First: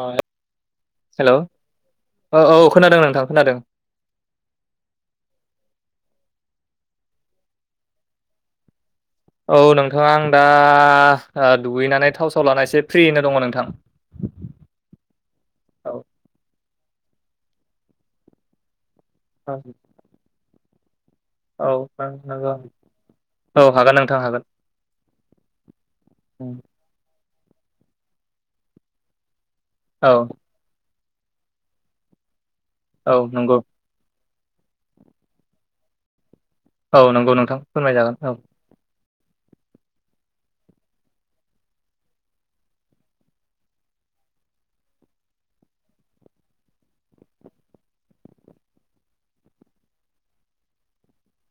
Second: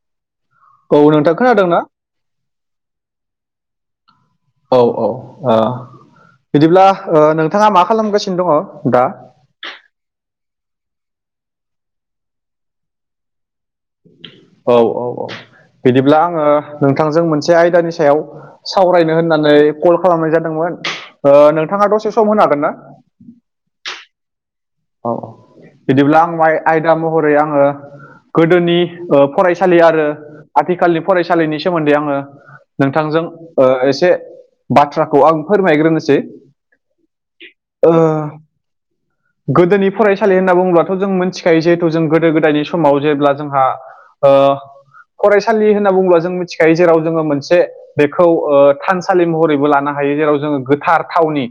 अ औ नोंथां हेल' खोनादोंना औ औ खोनादों नोंथां खोनादों। औ औ ओ बिदिब्ला ओ नोंथाङा मा खालामगासिनो दङ दा? औ नोंथां आं दा ओ दुगैनानै थाव साव लानानै एसे फ्रिनो दङ नोंथां। औ औ औ औ बिदिब्ला आङो नोंथांजों मोनसे आयदानि सायाव सावरायनो होननानै कल खालामनाय जादोंमोन औ नोंथाङा दसे सम होनो नंगौ हागोन ना? औ हागोन नोंथां हागोन। औ औ बिदिब्ला आं माइ-आयदा महरै आङो गोदोनि ओ फरायसालि आरो औ आथिखालनि फरायसालिनि सोमोन्दै आङो औ नोंथांजों नंगौ ओ एसे बाथ्राखौ आं फोरमायग्रोनोसै। औ नंगौ नोंथां ओ फोरमायजागोन औ। गोदोनि फरायसालि होनना बुङोब्लाथ' जों मिथिखायो जिहेथु जों गोदो गोदायनि समाव जेब्ला जोंहा ओ फरायसालि होनना बुङोब्ला जों मिथिखायो जेराव जोङो मोनसे बेखौ ओ थानसालि महरैबो लानो हायो जेराव जोङो गोथार थावनि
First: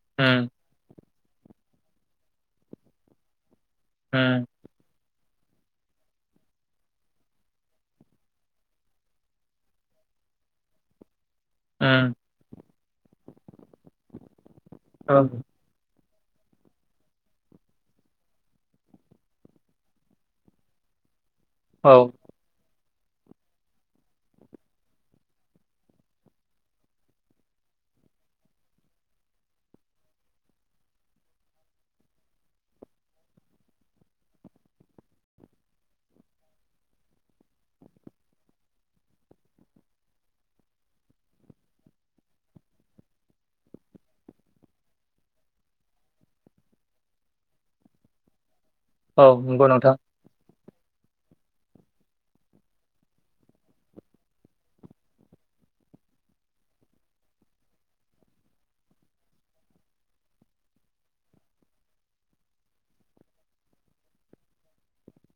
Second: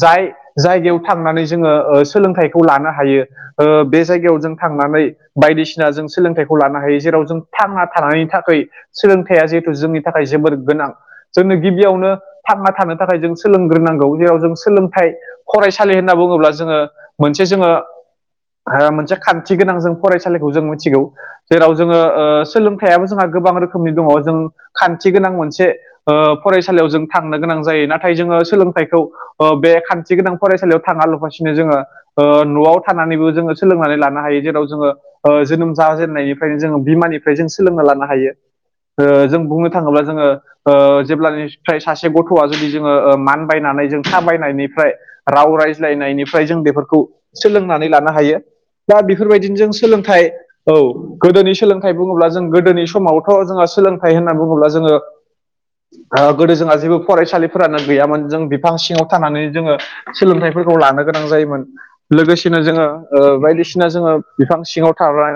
जाय उम जायगायाव थांनानै जोङो ओ सोलोंथाइखौ लानो हायो ओ बे जायगायाव उम जों थांनानै बायदिसिना जों सोलोंथाइखौ लानो हायो जेराव जों थांना थानायनि थाखै सोलोंथाइया जिहेथु जोंनि थाखाय जोबोर गोनां। जोंनो उम गिबियावनो थांना थानो थाखाय जों सोलोंग्रोनांगौ जेराव जों सोलोंथाइ औ फरायसा सालि होनना बुङोब्ला जोङो मोनसे जोङो मोनसे खान्थि गोनां जों फरायसालिखौ जों मोथिगौ। जेराव जोङो औ ओ सोलोंथाइयाबो जोंहा गोबां रोखोमनि दङ जों खान्थि गोनां मोनसे ओ फरायसालियाव जों थांनो गोनां जायो नाथाय जोङो सोलोंथाइखौ अ बे खान्थि गोनां फरायसालियाव थाङा लफासिनो जोङो ओ न'आव थानानैबो जोङो सोलोंनानै लानो हायो जेराव जोङो ओ जोनोम जाजेननायनिफ्रायनो जोङो बिमानिफ्राय जों सोलोंना लानो हायो। ओ जों बुंनो थाङोब्ला जोङो ओ जेब्लानिफ्राय सासे गथ'आ जुदि जोङो ओ मानबायनानै जों थाबायनायनिफ्राय राव रायज्लायनायनिफ्राय जों बेफोर खौ सोलोंनानै लानो हायो दा औ बेफोर बायदिनो नंगौ जों नोंथां सोलोंथाइ औ गोदोनि सोलोंथाइ बुङोब्ला जों गोदोनि समावथ' जोङो सोलोंथाइ होनना बुङोब्ला जोङो ओ गोदो जोंहा जेबो फरायसालिफोरानो गैयामोन जों बिफां सिङाव थानानै जोङो सोलोंथाइफोरखौ लानो गोनां जायोमोन। लोगोसेनो जोङो ओ बायदिसिना जोङो बिफां सिङाव थाबाय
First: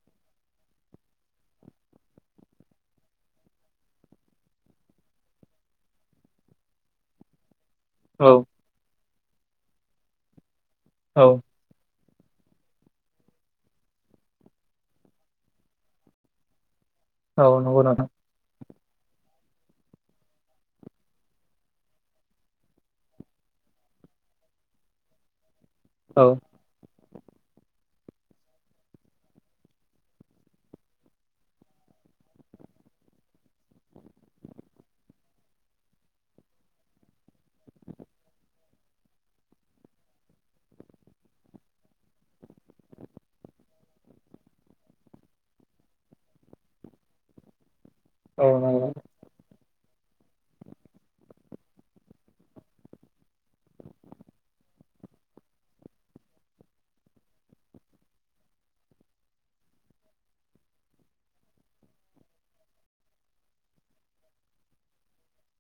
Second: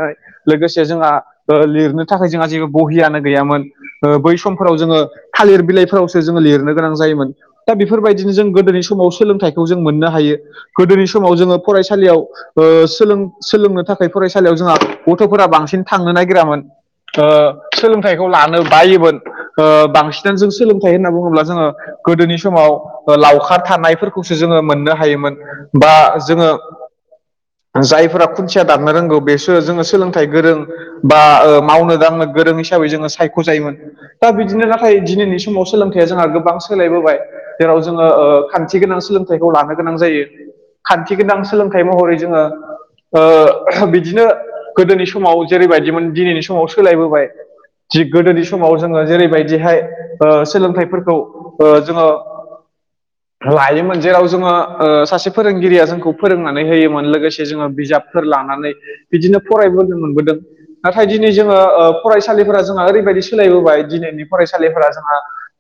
लोगोसे जोंहा ओ लिरनो थाखाय जोंहा जेबो बहियानो गैयामोन। ओ बै समफोराव जोङो थालिर बिलाइफोरावसो जोङो लिरनो गोनां जायोमोन। दा बेफोर औ बायदिनो जों गोदोनि समाव सोलोंथाइखौ जों मोननो हायो गोदोनि औ समाव जोङो फरायसालियाव ओ सोलों सोलोंनो थाखाय फरायसालियाव जोंहा गथ'फोरा बांसिन थांनो नागिरामोन। ओ औ नंगौ नोंथां सोलोंथाइखौ लानो बायोमोन ओ बांसिनानो जों सोलोंथाइ होनना बुङोब्ला जोङो गोदोनि समाव ओ लावखार थानायफोरखौसो जोङो मोननो हायोमोन। बा औ जोङो जायफोरा खुन्थिया दाननो रोंगौ बेसो जोङो सोलोंथाइ गोरों बा मावनो दांनो गोरों हिसाबै जोङो सायख'जायोमोन। दा बिदिनो नाथाय दिनैनि समाव सोलोंथाइया जोंहा गोबां सोलायबोबाय। जेराव जोङो ओ खान्थि गोनां सोलोंथाइखौ लानो गोनां जायो। खान्थि गोनां सोलोंथाइ महरै जोङो ओ बिदिनो गोदोनि समाव जेरैबायदिमोन दिनैनि समाव सोलायबोबाय। थिग औ गोदोनि समाव नंगौ जोङो जेरैबायदिहाय ओ सोलोंथाइफोरखौ ओ जोङो लायोमोन जेराव जोङो ओ सासे फोरोंगिरिया जोंखौ फोरोंनानै होयोमोन लोगोसे जोङो बिजाबफोर लानानै बिदिनो फरायबोनो मोनबोदों। नाथाय दिनै जोङो ओ फरायसालिफोरा जोंहा ओरैबायदि सोलायबोबाय दिनैनि फरायसालिफोरा जोंहा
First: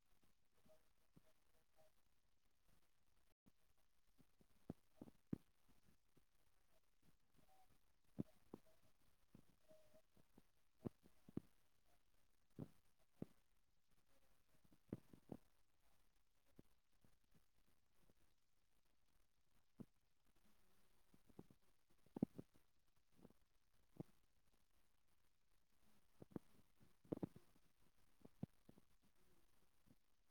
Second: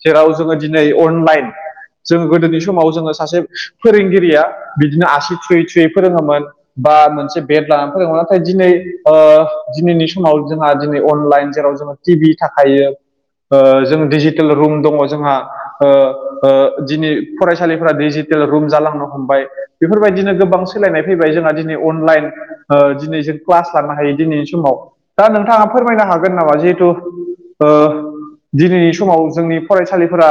जेराव जोङो दिनै अनलाइन जोङो गोदोनि समाव जोङो सासे फोरोंगिरिया बिदिनो आसि थुयै थुयै फोरोङोमोन। बा मोनसे बेड लानानै फैयोमोन नाथाय दिनै ओ दिनैनि समाव जोंहा दिनै अनलाइन जेराव जोङो टि भि थाखायो ओ जों डिजिटेल रुम दङ' जोंहा ओ ओ दिनै फरायसालिफ्रा डिजिटेल रुम जालांनो हमबाय। बेफोर बायदिनो गोबां सोलायनाय फैबाय जोंहा दिनै अनलाइन ओ दिनै जों क्लास लानो हायो दिनैनि समाव दा नोंथाङा फोरमायनो हागोन नामा जिहेथु ओ दिनैनि समाव जोंनि फरायसालिफोरा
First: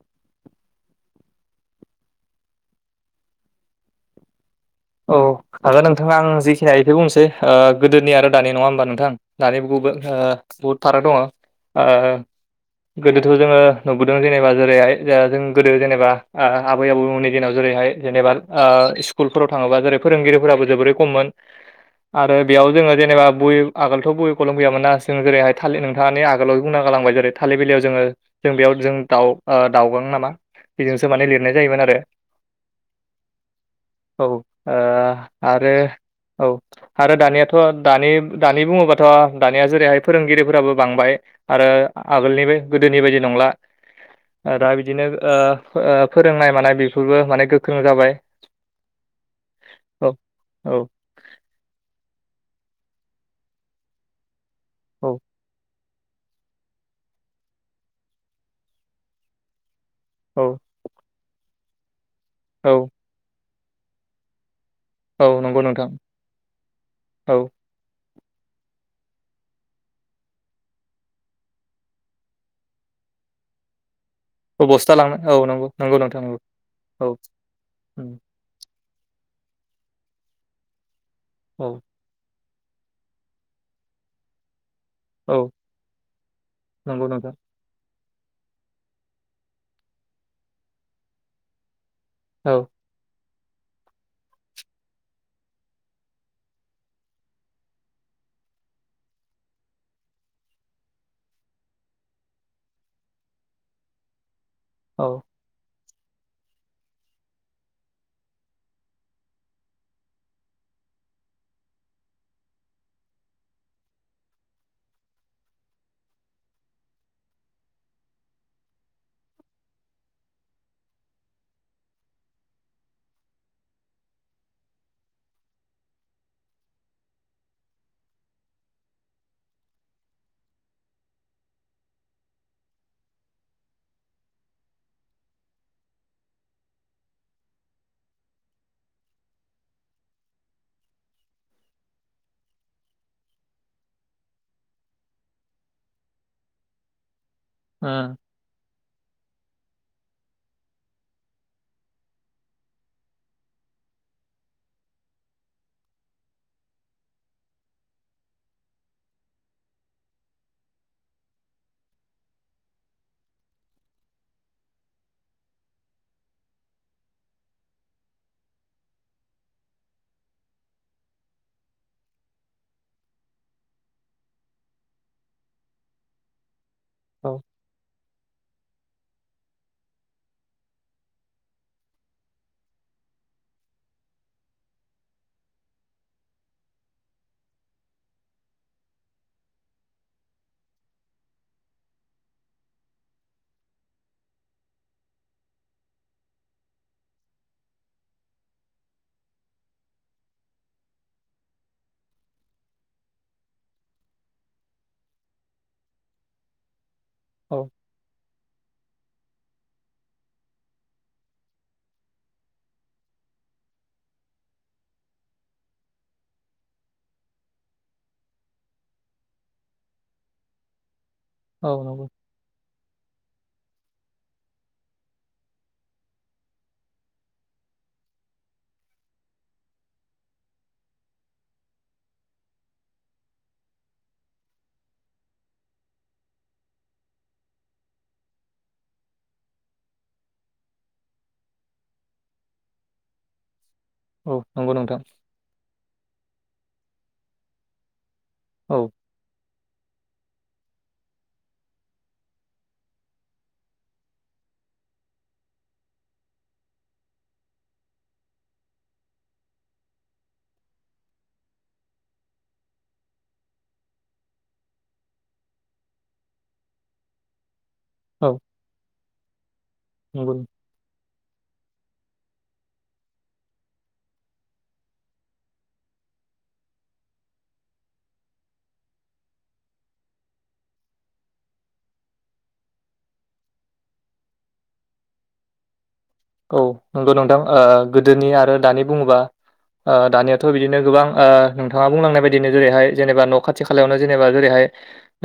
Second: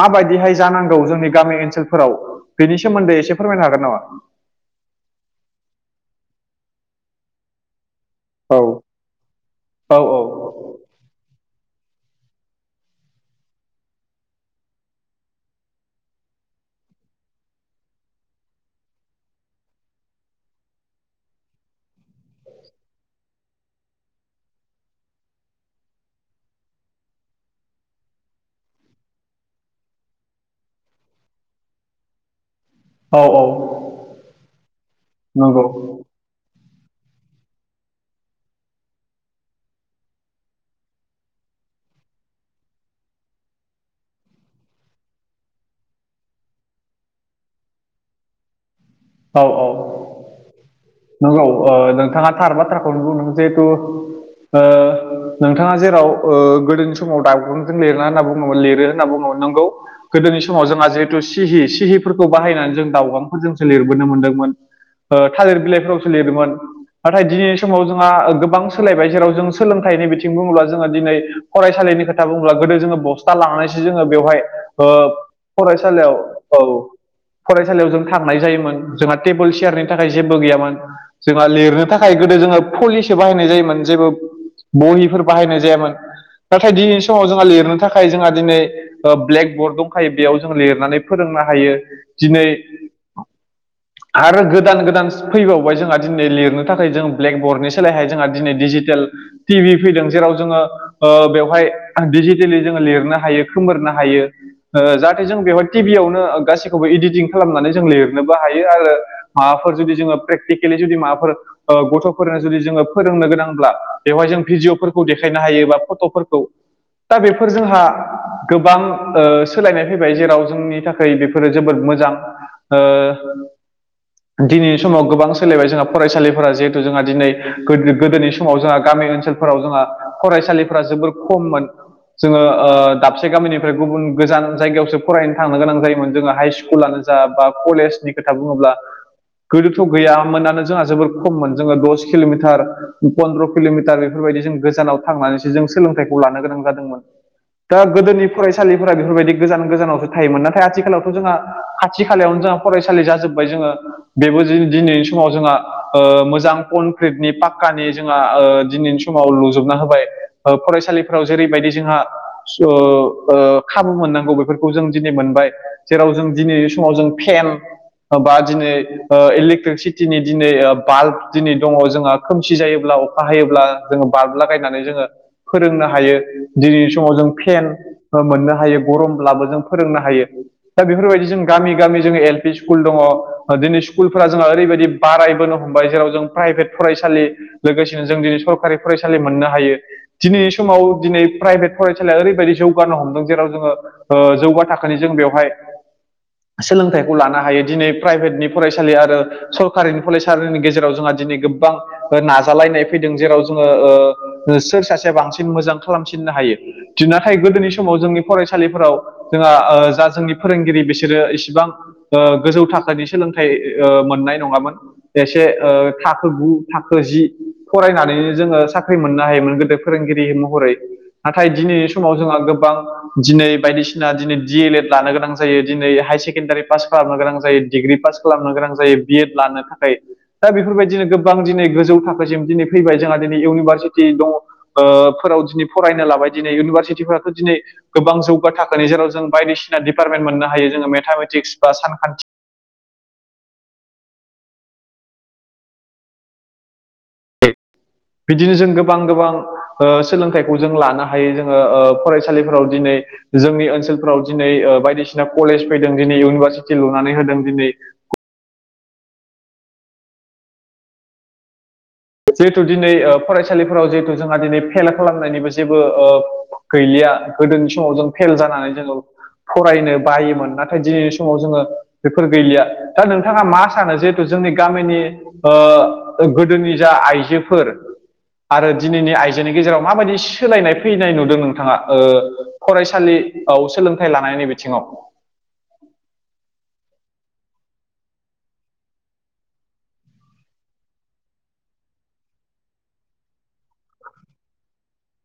माबायदिहाय जानांगौ जोंनि गामि ओनसोलफोराव बेनि सोमोन्दै एसे फोरमायनो हागोन नामा? औ हागोन नोंथां आं जेखिनि हायो इखो बुंसै ओ गोदोनि आरो दानि औ नङा होमबा नोंथां दानि बु ओ औ बुहुद फाराग दङ' ओ गोदोथ' जोङो नुबोदों जेनेबा जेरैहाय जा जों गोदो जेनेबा आ आबै आबौमोननि दिनाव जेरैहाय जेनेबा ओ स्कुलफोराव थाङोबा जेरै फोरोंगिरिफोराबो जोबोरै खममोन। आरो बेयाव जोङो जेनेबा बय आगोलथ' बहि खलम गैयामोन ना जोङो जेरैहाय थालि नों थाङानो आगोलाव बुंना गालांबाय जेरै थालिर बिलियाव जोङो जों बेयाव जों दाउ ओ दाउगां नामा? बेजोंसो माने लिरनाय जायोमोन आरो। औ औ। औ ओ नंगौ आरो औ। आरो दानियाथ' दानि दानि बुङोबाथ' दानिया जेरैहाय फोरोंगिरिफोराबो बांबाय। आरो आगोलनिबो गोदोनि बायदि नंला। ओ दा बिदिनो ओ ओ फोरोंनाय मानाय बेफोरबो माने गोख्रों जाबाय। औ औ औ नंगौ ओ नोंथाङा थार बाथ्राखौनो बुंदों जिहेथु ओ औ नोंथाङा जेराव ओ गोदोनि समाव दागुंजों लिरना होनना बुङोमोन लिरो होनना बुङोमोन नोंगौ। गोदोनि औ समाव जोंहा जिहेथु सिहि सिहिफोरखौ बाहायनानै औ जों दाउगांफोरजोंसो लिरबोनो मोनदोंमोन। ओ औ थालिर नंगौ नोंथां बिलाइफोरावसो लिरोमोन नाथाय औ दिनै समाव जोंहा ओ गोबां सोलायबाय जेराव जों सोलोंथाइनि बिथिं बुङोब्ला जोङो दिनै फरायसालिनि खोथ था बुंब्ला गोदो जोङो बस्थ लांनायसो जोङो बेवहाय औ ओ बस्था लांनो औ नंगौ नंगौ फरायसालियाव नोंथां नंगौ औ औ फरायसालियाव जों उम था नाय जायोमोन जोंहा टेबोल सियारनि थाखाय जेबो गैयामोन जोंहा औ लिरनो था खाय गोदो जोङो पलिसि बाहायनाय जायोमोन जेबो बहि फोर औ बाहायनाय जायोन नाथाय दिनैनि नंगौ समाव नोंथां जोंहा लिरनो था खाय जोंहा दिनै ओ ब्लेक बर्ड दंखायो बेयाव जोङो लिरनानै फोरोंनो हायो दिनै औ आरो गोदान गोदान फैबावबाय जोंहा दिनै लिरनो थाखाय जों ब्लेकबर्डनि सोलायहाय जोंहा दिनै डिजिटेल टि भि फैदों जेराव जोङो ओ बेवहाय डजिटेलि जोङो लिरनो हायो खोमोरनो हायो ओ औ जाहाथे जों बेवहाय टिभियावनो गासैखौबो इडदिटिं खालामनानै जों लिरनोबो हायो आरो माबाफोर जुदि जोङो प्रेकटिकेलि जुदि माबाफोर ओ गथ'फोरनो जुदि जोङो फोरोंनो गोनांब्ला बेवहाय जों भिडिय'फोरखौ देखायनो हायो बा फट'फोरखौ दा बेफोर जोंहा गोबां सोलायनाय फैबाय जेराव जोंनि थाखाय बेफोरो जोबोद मोजां दिनैनि समाव गोबां सोलिबाय जोंहा फरायसालिफोरा जिहेथु जोंहा दिनै गोदोनि समाव जोंहा गामि ओनसोल फोराव जोंहा फरायसालिफ्रा जोबोर खममोन जोङो दाबसे गामिनिफ्राय गुबुन गोजान जायगायावसो फरायनो थांनो गोनां जायोमोन जोङो हाइ स्कुल स्कुलानो जा बा कलेज नि खोथा बुङोब्ला गोदोथ' गैयामोनानो जोंहा जोबोर खममोन जोङो दस किल'मिटार पन्द्र' किल'मिटार बेफोरबायदि जों गोजानाव थांनानैसो जों सोलोंथाइखौ लानो गोनां जादोंमोन दा उम गोदोनि फरायसालिफोरा बेफोरबायदि गोजान गोजानावसो थायोमोन नाथाय आथिखालावथ' जोंहा खाथि खालायावनो जा फरायसालि जाजोब्बाय जोङो बेबो जि दिनैनि समाव जोंहा ओ मोजां कनक्रिटनि पाक्कानि जोंहा ओ दिनैनि समाव लुजोबना होबाय ओ फरायसालिफ्राव जेरैबायदि जोंहा स ओ खाबु मोननांगौ बेफोरखौ जों दिनै मोनबाय जेराव जों दिनै समाव जों फेन बा दिनै ओ इलेक्ट्रिसिटिनि दिनै ओ बाल्ब दिनै दङ जोंहा खोमसि जायोब्ला बाहायोब्ला जोङो बार्बलागायनानै जोङो फोरोंनो हायो दिनैनि समाव जों औ फेन ओ मोननो हायो गरमब्लाबो जों फोरोंनो हायो दा बेफोरबायदि जों गामि गामि जोङो एल पि स्कुल दङ दिनै स्कुलफोरा जोंहा ओरैबायदि बारायबोनो हमबाय जेराव जों प्राइभेट फरायसालि लोगोसेनो जों दिनै सरखारि फरायसालि मोननो हायो दिनै समाव दिनै प्राइभेट फरायसालिया ओरैबायदि जौगानो हमदों जेराव जोङो जौगा थाखोनि जों बेवहाय सोलोंथाइखौ लानो हायो दिनै प्राइभेटनि फरायसालि आरो सरकारिनि फरायसालिनि गेजेराव जोंहा दिनै गोबां नाजालायनाय फैदों जेराव जोङो सोर सासेया बांसिन मोजां खालामसिननो हायो नाथाय औ गोदोनि समाव जोंनि फरायसालिफोराव जोंहा जा जोंनि फोरोंगिरि बिसोरो एसे बिसिबां गोजौ थाखोनि सोलोंथाइ मोननाय नङामोन एसे थाखो गु थाखो जि फरायनानैनो जोङो साख्रि मोननो हायोमोन गोदो फोरोंगिरि महरै नाथाय दिनैनि नंगौ समाव जोंहा गोबां दिनै बायदिसिना दिनै डि एल एड लानो गोनां जायो दिनै हायार सेके सेकेण्डारि पास खालामनो गोनां जायो डिग्रि पास खालामनो गोनां जायो बि एड लानो थाखाय दा बेफोरबायदिनो गोबां दिनै गोजौ थाखोसिम दिनै फैबाय जोंहा दिनै इउनिभारसिटि दङ फोराव दिनै फरायनो लाबाय दिनै इउनिभारसिटिफोराथ' दिनै गोबां जौगा थाखोनि जेराव जों बायदिसिना दिपार्टमेन्ट मोननो हायो जोङो मेथामेटिक्स बा सानखान्थि औ नंगौ नोंथां बिदिनो जों औ गोबां गोबां सोलोंथाइखौ जों लानो हायो जोङो फरायसालिफोराव दिनै जोंनि ओनसोलफ्राव दिनै बायदिसिना कलेज फैदों दिनै इउनिभारसिटि लुनानै होदों दिनै जिहेथु दिनै फरायसालिफोराव जिहेथु जोंहा दिनै फेल खालामनायनिबो जेबो ओ गैलिया गोदोनि समाव जों फेल औ जानानै जोङो फरायनो नंगौ बायोमोन नाथाय ओमफाय दिनै समाव जोङो बेफोर गैलिया दा नोंथाङा मा सानो जिहेथु जोंनि गामिनि ओ गोदोनि जा आइजोफोर आरो दिनैनि आइजोनि गेजेराव माबायदि सोलायनाय फैनाय नुदों नोंथाङा ओ फरायसालि औ सोलोंथाइ लानायनि बिथिङाव औ नंगौ नोंथां ओ गोदोनि आरो दानि बुङोबा ओ दानियाथ' बिदिनो गोबां ओ नोंथाङा बुंलांनाय बायदिनो जेरैहाय जेनेबा न' खाथि खालायावनो जेनेबा जेरैहाय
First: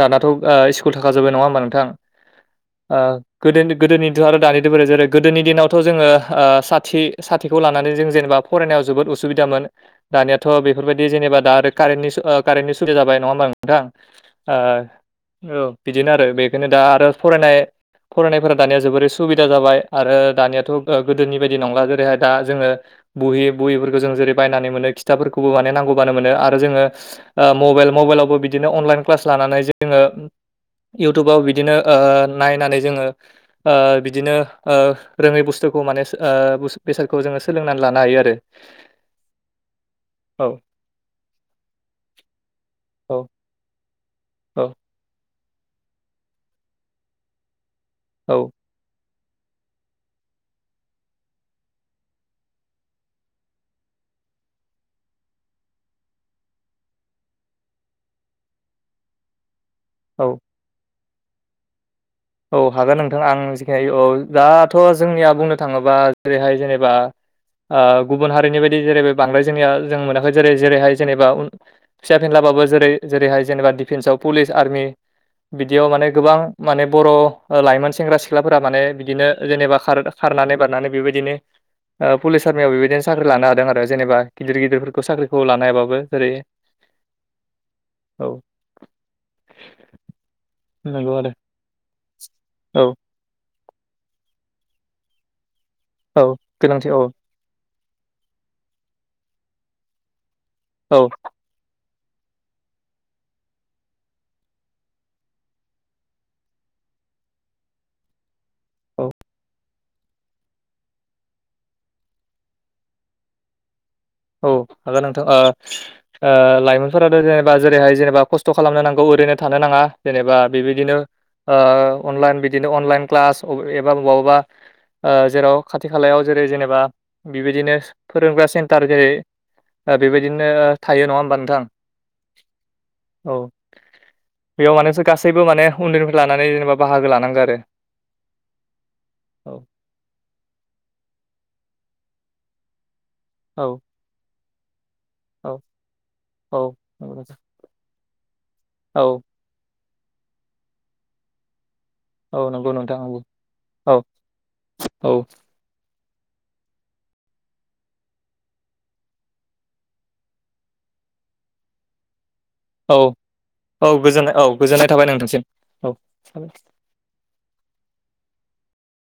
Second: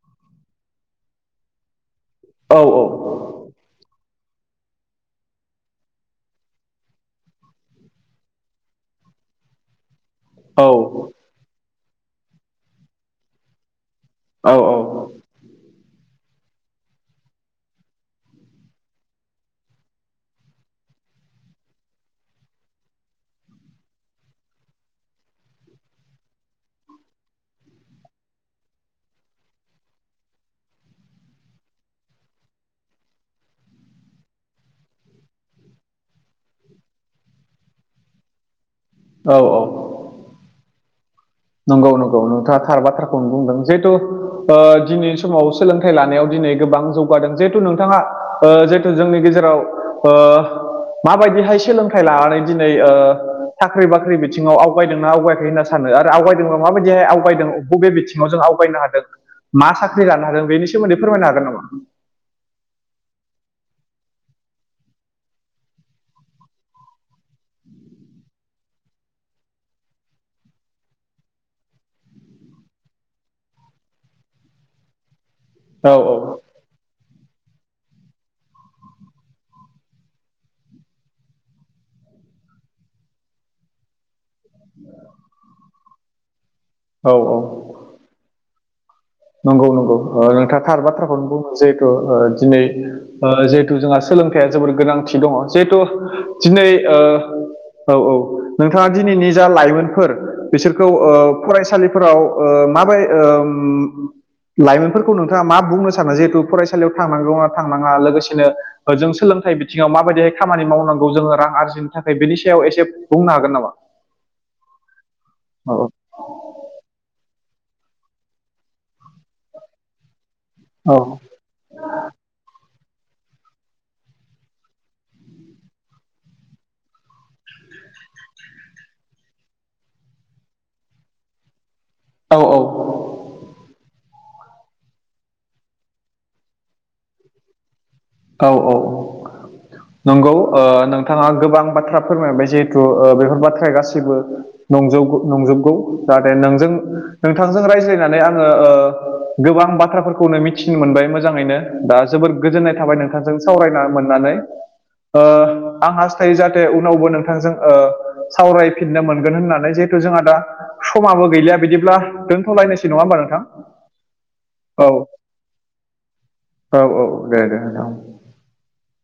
दानाथ' ओ स्कुल थाखाजोबबाय नङा ओमबा नोंथां औ औ गो गोदोनिथ' आरो दानिथ' बोरै जेरै गोदोनि दिनाव थ' जोङो साथि साथिखौ लानानै जों जेनेबा फरायनायाव जोबोद उसुबिदामोन दानियाथ' औ बेफोरबायदि जेनेबा दा आरो कारेन्टनि कारेन्ट सुबिदा जाबाय नङा होनबा नोंथां औ ओ बिदिनो आरो बेखोनो दा आरो फरायनाय फरायनायफोरा दानिया जोबोरै सुबिदा जाबाय आरो दानिया थ' गोदोनि बायदि नंला जेरैहाय दा जोङो बुहि बुहिफोरखौ जों जेरै बायनानै मोनो खिथाबफोरखौबो माने नांगौबानो मोनो आरो जोङो ओ मबेल मबेलावबो बिदिनो अनलाइन क्लास लानानै जोङो इउटुबाव बिदिनो ओ नायनानै जोङो ओ बिदिनो ओ रोङै बुस फोरखौ माने ओ बेसादखौ जोङो सोलोंनानै लानो हायो आरो औ औ औ नंगौ नंगौ नोंथाङा थार औ बाथ्राखौनो बुंदों जिहेथु ओ औ दिनै समाव सोलोंथाइ लानायाव दिनै गोबां जौगादों जिहेथु नोंथाङा औ ओ जिहेथु जोंनि गेजेराव ओ माबायदिहाय सोलोंथाइ लानानै दिनै ओ साख्रि बाख्रि बिथिङाव आवगायदोंना आवगायाखै होनना सानो आरो आवगायदोंबा माबायदिहाय आवगायदों बबे बिथिङाव जों आवगायनो हादों मा साख्रि औ लानो हादों बेनि सोमोनदै फोरमायनो हागोन नामा? औ हागोन नोंथां आं जिखिनि औ दाथ' जोंनिया बुंनो थाङोबा जेरैहाय जेनेबा गुबुन हारिनि बायदि जेरै बांद्राय जोंनिया जों मोनाखै जेरै जेरैहाय जेनेबा फिसा फिनलाबाबो जेरै जेरैहाय जेनेबा डिफेन्सआव पुलिस आर्मि बिदियाव औ माने गोबां औ माने बर' लाइमोन सेंग्रा सिख्लाफोरा माने बिदिनो जेनेबा खारनानै बारनानै बेबायदिनो ओ पुलिस आरमियाव बेबायदिनो साख्रि लानो हादों आरो जेनबा गिदिर गिदिरफोरखौ साख्रिखौ लानो हायाबाबो जेरै औ औ औ नंगौ नंगौ नोंथाङा थार नंगौ बाथ्राखौनो आरो बुङो जिहेथु ओ दिनै औ ओ जिहेथु जोंहा सोलोंथाइया जोबोर गोनांथि दङ जिहेथु औ दिनै गोनांथि ओ औ औ नोंथाङा दिनैनि जा लाइमोनफोर बिसोरखौ औ ओ फरायसालिफोराव ओ माबाय ओम लाइमोनफोरखौ नोंथाङा मा बुंनो सानो जिहेथु फरायसालियाव थांनांगौना थांनाङा लोगोसेनो ओ औ जों सोलोंथाइ बि थिङाव माबायदिहाय खामानि मावनांगौ जोङो रां आरजिनो थाखाय बेनि सायाव एसे बुंनो हागोन नामा? औ हागोल नोंथां ओ औ ओ लाइमोनफोराथ' जेनेबा जेरैहाय जेनेबा खस्थ' खालामनो नांगौ ओरैनो थानो नाङा जेनेबा बेबायदिनो औ ओ अनलाइन बिदिनो अनलाइन क्लास एबा मबाबा ओ जेराव खाथि खालायाव जेरै जेनेबा बेबायदिनो फोरोंग्रा सेन न्टार जेरै ओ बेबायदिनो थायो नङा ओमबा नोंथां औ औ औ बेयाव मानेसो गासैबो माने उन्दैनिफ्राय लानानै जेनेबा बाहागो लानांगौ आरो। औ औ नंगौ नोंथाङा गोबां बाथ्रा फोरमायबाय जिहेथु बेखौ औ बाथ्राया गासिबो औ नंजोबगौ जाहाथे नों औ नंगौ नोंथां। नोंथांजों रायज्ला नानै आङो औ गोबां बाथ्राफोरखौनो मिथिनो मोनबाय मोजाङैनो दा जोबोर औ नंगौ गोजोननाय थाबाय नोंथां औ नोंथांजों सावरायना औ मोननानै ओ औ आं हास्थायो जाहाथे उनावबो नोंथांजों सावरायफिननो मोनगोन होननानै जिहेथु जोंहा दा समाबो गैलिया बिदिब्ला दोन औ औ गोजोननाय औ गोजोननाय थाबाय नोंथांसिम औ थाबाय औ औ दे दे औ